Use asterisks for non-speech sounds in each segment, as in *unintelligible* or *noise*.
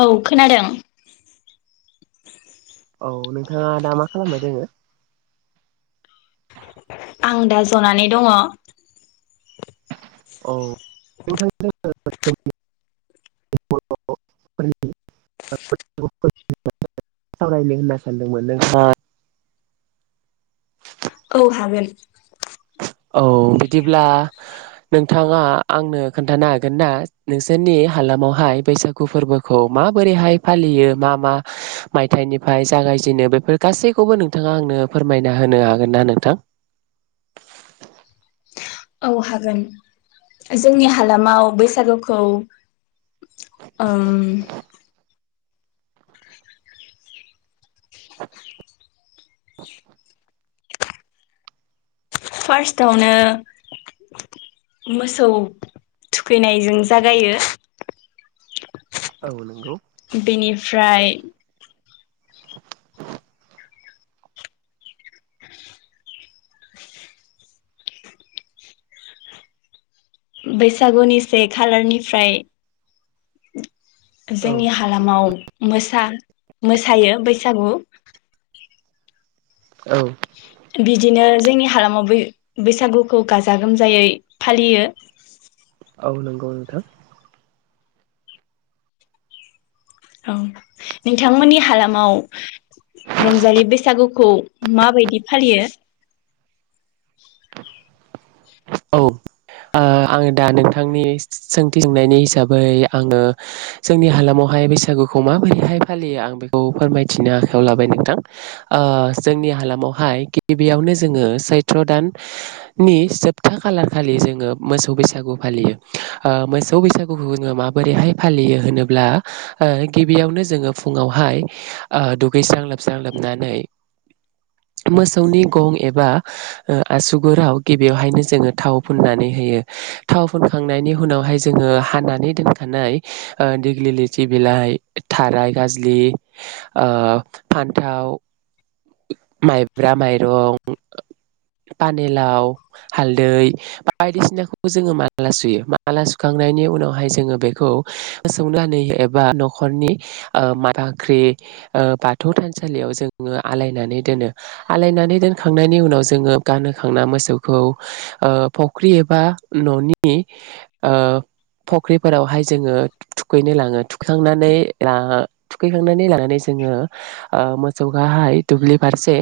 औ खोनादों औ नोंथाङा दा मा खालामबाय दोंङो? आं दा जनानै दङ। *unintelligible* सावरायनो होनना सानदोंमोन औ हागोन औ बिदिब्ला नोंथाङा आंनो खोन्थानो हागोन ना नोंसोरनि हालामावहाय बैसागु फोरबोखौ माबोरैहाय फालियो मा मा मायथाइनिफ्राय जागायजेनो बेफोर गासैखौबो नोंथाङा आंनो फोरमायना होनो हागोन ना नोंथां। औ हागोन जोंनि हालामाव बैसागुखौ फार्स्टआवनो मोसौ थुखैनायजों जागायो औ नंगौ बेनिफ्राय *inaudible* बैसागुनि से खालारनिफ्राय औ जोंनि हालामाव मोसा मोसायो बैसागु औ बिदिनो जोंनि हालामाव बैसागुखौ गाजा गोमजायै फालियो औ नंगौ नोंथां औ नोंथांमोननि हालामाव रंजालि बैसागुखौ माबायदि फालियो। *inaudible* औ आङो दा नोंथांनि सोंथि जोंनायनि हिसाबै आङो जोंनि हालामावहाय बैसागुखौ माबोरैहाय फालियो आं बेखौ फोरमायथिनो आखायाव लाबाय नोंथां ओ जोंनि हालामावहाय गिबियावनो जोङो सैथ्र दान नि जोबथा खालार खालि जोङो मोसौ बैसागु फालियो ओ मोसौ बैसागुखौ जोङो माबोरैहाय फालियो होनोब्ला ओ गिबियावनो जोङो फुङावहाय ओ दुगैस्रां लोबस्रां लोबनानै मोसौनि गं एबा ओ आसुगुराव गिबियावहायनो जोङो थाव फुननानै होयो थाव फुनखांनायनि उनावहाय जोङो हानानै दोनखानाय ओ देग्लि लथि बिलाइ थाराय गाज्लि फान्थाव माइब्रा माइरं पानिलाव हालदै बा बायदिसिनाखौ जोङो माला सुयो माला सुखांनायनि उनावहाय जोङो बेखौ फोसौनानै एबा न'खरनि ओ बाख्रि बाथौ थानसालियाव जोङो आलायनानै दोनो आलायनानै दोनखांनायनि उनाव जोङो गानहोखांना मोसौखौ ओ फुख्रि एबा न'नि ओ फख्रिफोरावहाय जोङो थुखैनो लाङो थुखैखांनानै थुखैखांनानै लानानै जोङो ओ मोसौखौाहाय दुब्लि फारसे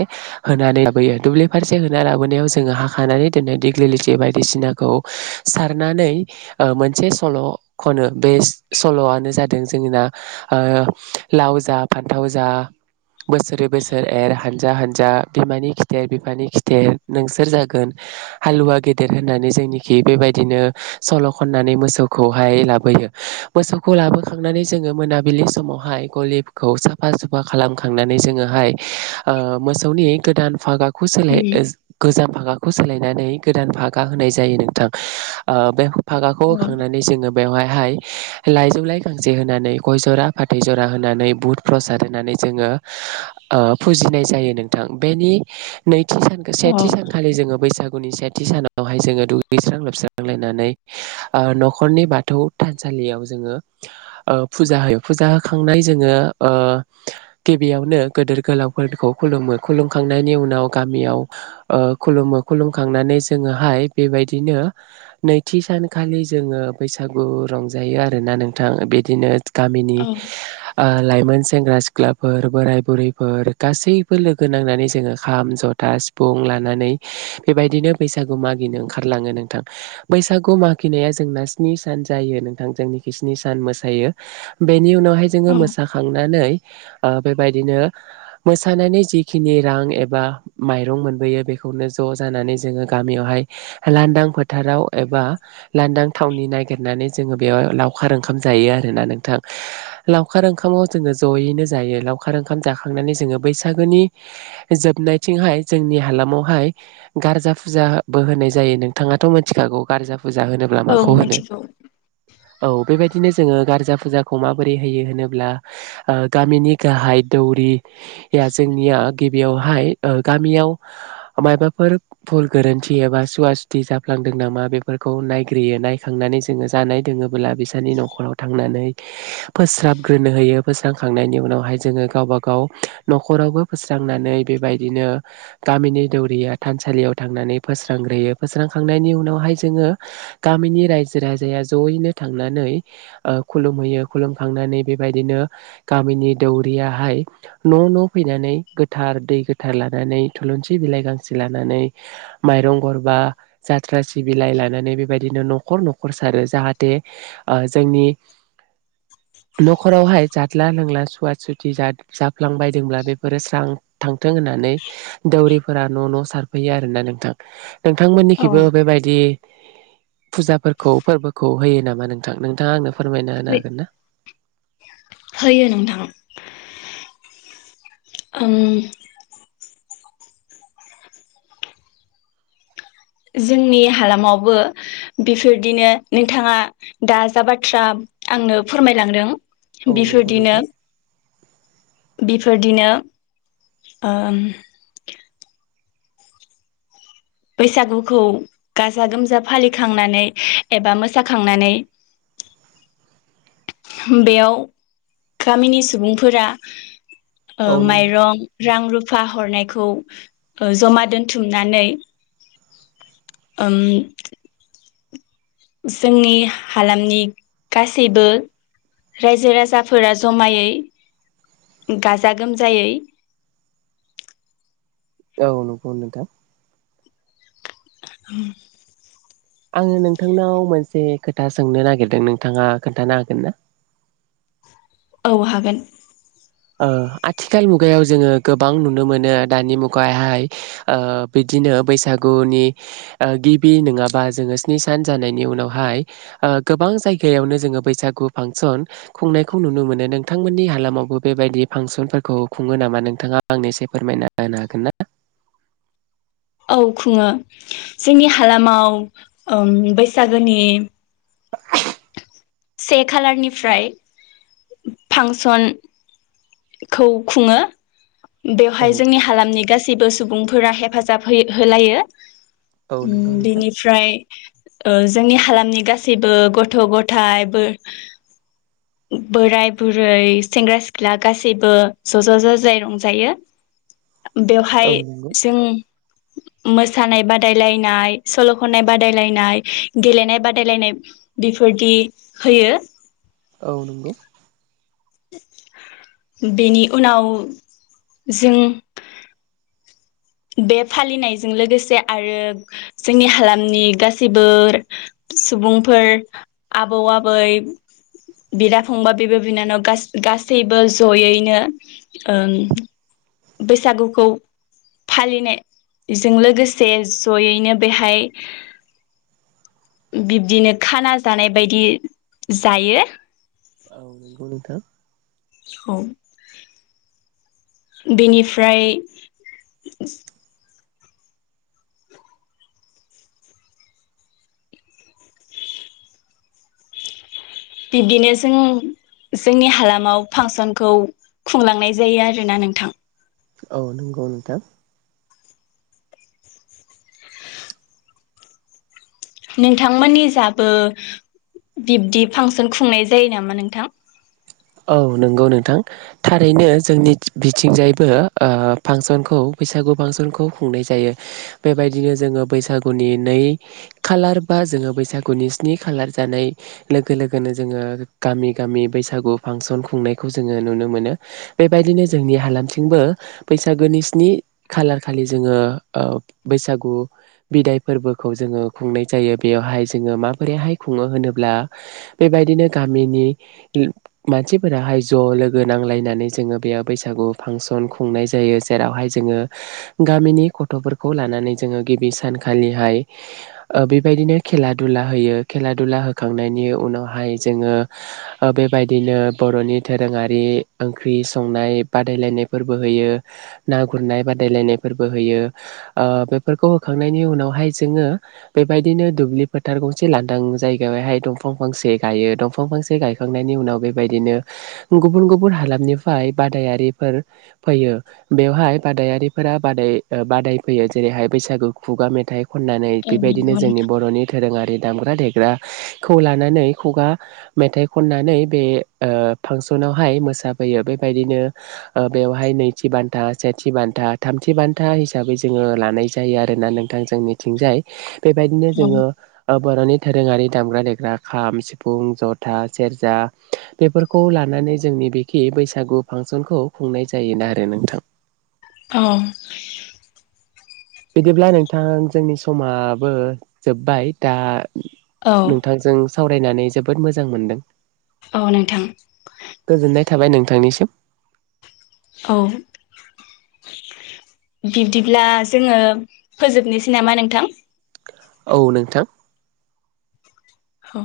होनानै लाबोयो दुब्लि फारसे लाबोनायाव जोङो हाखानानै दोननो दिग्लि लथि बायदिसिनाखौ सारनानै ओ मोनसे सल' खनो बे सल'आनो जादों जोंना ओ लाव जा फान्थाव जा बोसोरै बोसोर एर हानजा हानजा बिमानि खिथेर बिफानि खिथेर नोंसोर जागोन हालुवा गेदेर होननानै जोंनिखि बेबायदिनो सल' खननानै मोसौखौहाय लाबोयो मोसौखौ लाबोखांनानै जोङो मोनाबिलि समावहाय गलिबखौ साफा सुफा खालामखांनानै जोङोहाय ओ मोसौनि गोदान फागा खौ सोलाय उम गोजाम भागा *inaudible* खौ सोलायनानै गोदान भागा होनाय जायो नोंथां ओ बे फागाखौ औ होखांनानै जोङो बेवहायहाय लाइजौ लाइ गांसे होनानै, गय जरा, फाथै जरा होनानै बुद प्रसाद होनानै जोङो ओ फुजिनाय जायो नोंथां बेनि नै थि सान औ सेथि सानखालि जोङो बैसा गुनि सेथि सानावहाय जोङो दुगैस्रां लोबस्रांलायनानै ओ न'खरनि बाथौ थानसालियाव जोङो ओ फुजा होयो फुजा होखांनाय जोङो ओ गिबियावनो गेदोर गोलावफोरखौ खुलुमो खुलुमखांनायनि उनाव गामियाव ओ खुलुमो खुलुमखांनानै जोङोहाय बेबायदिनो नैथि सानखालि जोङो बैसागु रंजायो आरोना नोंथां बिदिनो गामिनि औ ओ लाइमोन सेंग्रा सिख्लाफोर बोराय बुरिफोर गासैबो लोगो नांनानै जोङो खाम जथा सिफुं लानानै बेबायदिनो बैसागु मागिनो ओंखारलाङो नोंथां बैसागु मागिनाया जोंना स्नि सान जायो नोंथां जोंनिखै स्नि सान मोसायो बेनि उनाव जोङो औ मोसाखांनानै ओ बेबायदिनो मोसानायनि जिखिनि रां एबा माइरं मोनबोयो बेखौनो ज' जानानै जोङो गामियावहाय लानदां फोथाराव एबा लानदां थावनि नागिरनानै जोङो बेयाव लावखार ओंखाम जायो आरोना नोंथां लावखार ओंखामाव जोङो जयैनो जायो लावखार ओंखाम जाखांनानै जोङो बैसागोनि जोबनाय थिंहाय जोंनि हालामावहाय गारजा फुजाबो होनाय जायो नोंथाङाथ' मिथिखागौ गारजा फुजा होनोब्ला औ माखौ होनो मिथिगौ औ बेबायदिनो जोङो गारजा। फुजाखौ माबोरै होयो होनोब्ला ओ गामिनि गाहाय दौरि या जोंनिया गिबियावहाय ओ गामियाव मायबाफोर भुल गोरोन्थि एबा सुवा सुथि जाफ्लांदों नामा बेफोरखौ नायग्रोयो नायखांनानै जोङो जानाय दोङोबोला बिसोरनि न'खराव थांनानै फोस्राबग्रोनो होयो फोस्रांखांनायनि उनावहाय जोङो गावबा गाव न'खरावबो फोस्रांनानै बेबाय दिनो गामिनि दौरिया थानसालियाव थांनानै फोस्रांग्रोयो फोस्रांखांनायनि उनावहाय जोङो गामिनि रायजो राजाया जयैनो थांनानै ओ खुलुमहैयो खुलुमखांनानै बेबायदिनो गामिनि दौरियाहाय न' न' फैनानै गोथार दै थार लानानै थुलुनसि बिलाइ गांसे लानानै, माइरं गरबा, जाथ्रा सि बिलाइ लानानै बेबायदिनो न'खर न'खर सारो जाहाथे ओ जोंनि न'खरावहाय जादला लोंला सुवा सुथि जाद जाफ्लांबायदोंब्ला बेफोरो स्रां थां थों होननानै दौरिफोरा न' न' सारफैयो आरोना नोंथां। औ नोंथांमोननिखैबो बेबायदि फुजाफोरखौ फोरबोखौ होयो नामा नोंथां? नोंथाङा आंनो फोरमायना होनो हागोन ना? होयो नोंथां। ओम जोंनि हालामावबो बेफोरदिनो नोंथाङा दा जाबाथ्रा आंनो फोरमायलांदों। औ नंगौ बेफोरदिनो नोंथां बेफोरदिनो ओम बैसागुखौ गाजा गोमजा फालिखांनानै एबा मोसाखांनानै बेयाव गामिनि सुबुंफोरा ओ औ नंगौ। माइरं रां रु फा हरनायखौ ओ जमा दोनथुमनानै ओम जोंनि हालामनि गासैबो रायजो राजाफोरा जमायै गाजा गोमजायै औ नंगौ नोंथां। *unintelligible* आङो नोंथांनाव मोनसे खोथा सोंनो नागिरदों नोंथाङा खोनथानो हागोन ना? औ हागोन ओ आथिखाल मुगायाव जोङो गोबां नुनो मोनो दानि मुगाहाय ओ बिदिनो बैसागुनि ओ गिबि नोङाबा जोङो स्नि सान जानायनि उनावहाय ओ गोबां जायगायावनो जोङो बैसागु फांसन खुंनायखौ नुनो मोनो नोंथांमोननि हालामावबो बेबायदि फांसनफोरखौ खुङो नामा नोंथाङा आंनो एसे फोरमायना होनो हागोन ना? औ खुङो जोंनि हालामाव ओम बैसागोनि से खालारनिफ्राय फांसन खौ खुङो औ बेवहाय जोंनि हालामनि गास हेबो सुबुंफोरा हेफाजाब हो होलायो औ नोंगौ ओम नोंथां बिनिफ्राय ओ जोंनि हालामनि गासैबो गथ' ग गथाइ बोराय बुरै सेंग्रा सिख्ला गासैबो ज' ज' ज' जाय रंजायो। औ बेवहाय नंगौ जों मोसानाय बादाय लायनाय सल' खननाय बादाय लायनाय गेलेनाय बादाय लायनाय बेफोर बिदि होयो। औ नंगौ। बेनि उनाव जों बे फालिनायजों लोगोसे आरो जोंनि हालामनि गासैबो सुबुंफोर आबौ आबै बिदा फंबा बिब' बिनानाव गासैबो जयैनो ओ बैसागुखौ फालिनायजों लोगोसे जयैनो बेहाय बिब्दिनो खाना जानाय बायदि जायो। औ नंगौ नोंथां। औ। बेनिफ्राय बिब्दिनो जों जोंनि हालामाव फांसनखौ खुंलांनाय जायो आरोना नोंथां। औ नंगौ नोंथां। नोंथांमोननि जाबो बिब्दि फांसन खुंनाय जायो नामा नोंथां। औ नंगौ नोंथां थारैनो जोंनि बिथिंजायबो ओ फांसनखौ बैसागु फांसनखौ खुंनाय जायो बेबायदिनो जोङो बैसागुनि नै खालार बा जोङो बैसागुनि स्नि खालार जानाय लोगो लोगोनो जोङो गामि गामि बैसागु। फांसन खुंनायखौ जोङो नुनो मोनो बेबायदिनो जोंनि हालामथिंबो बैसागोनि स्नि खालार खालि जोङो बैसागु बिदाय फोरबोखौ जोङो खुंनाय जायो बेयावहाय जोङो माबोरैहाय खुङो होनोब्ला बेबायदिनो गामिनि मानसिफोराहाय ज' लोगो नांलायनानै जोङो बेयाव बैसागु फांसन खुंनाय जायो जेरावहाय जोङो गामिनि गथ'फोरखौ लानानै जोङो गिबि सानखालिहाय बेबायदिनो खेला दुला होयो खेला दुला होखांनायनि उनावहाय जोङो ओ बेबायदि बिदिनो बर'नि दोरोङारि ओंख्रि संनाय बादायलायनायफोरबो होयो ना गुरनाय बादायलायनायफोरबो होयो बेफोरखौ ओ होखांनायनि उनावहाय जोङो बेबायदिनो दुब्लि फोथार गंसे लांदां जायगायावहाय दंफां फांसे गायो दंफां फांसे गायखांनायनि उनाव बेबायदिनो गुबुन गुबुन हालामनिफ्राय बादायारिफोर फैयो बेवहाय बादायारिफोरा बादाय फैयो जेरैहाय बैसागु खुगा मेथाइ। खननानै औ बेबायदिनो नंगौ जोंनि बर'नि दोरोङारि दामग्रा देग्राखौ लानानै खुगा मेथाइ खननानै बे ओ फांसनावहाय मोसाफैयो बेबायदिनो बेवहाय नैथि बान्था सेथि बान्था थामथि बान्था हिसाबै जोङो लानाय जायो आरोना नोंथां जोंनिथिंजाय। बेबायदिनो नोंथां जोङो। बर'नि दोरोङारि दामग्रा देग्रा खाम, सिफुं, जथा, सेरजा बेफोरखौ लानानै जोंनि बिखि बैसागु फांसनखौ खुंनाय जायोन आरो नोंथां। औ। बिदिब्ला नोंथां जोंनि समाबो जोब्बाय दा। नोंथांजों सावराय रायनानै जोबोद मोजां मोनदों। औ नोंथां। गोजोननाय थाबाय नोंथांनिसिम। औ बिब्दिब्ला जोङो फोजोबनोसै नामा नोंथां। औ नोंथां। औ।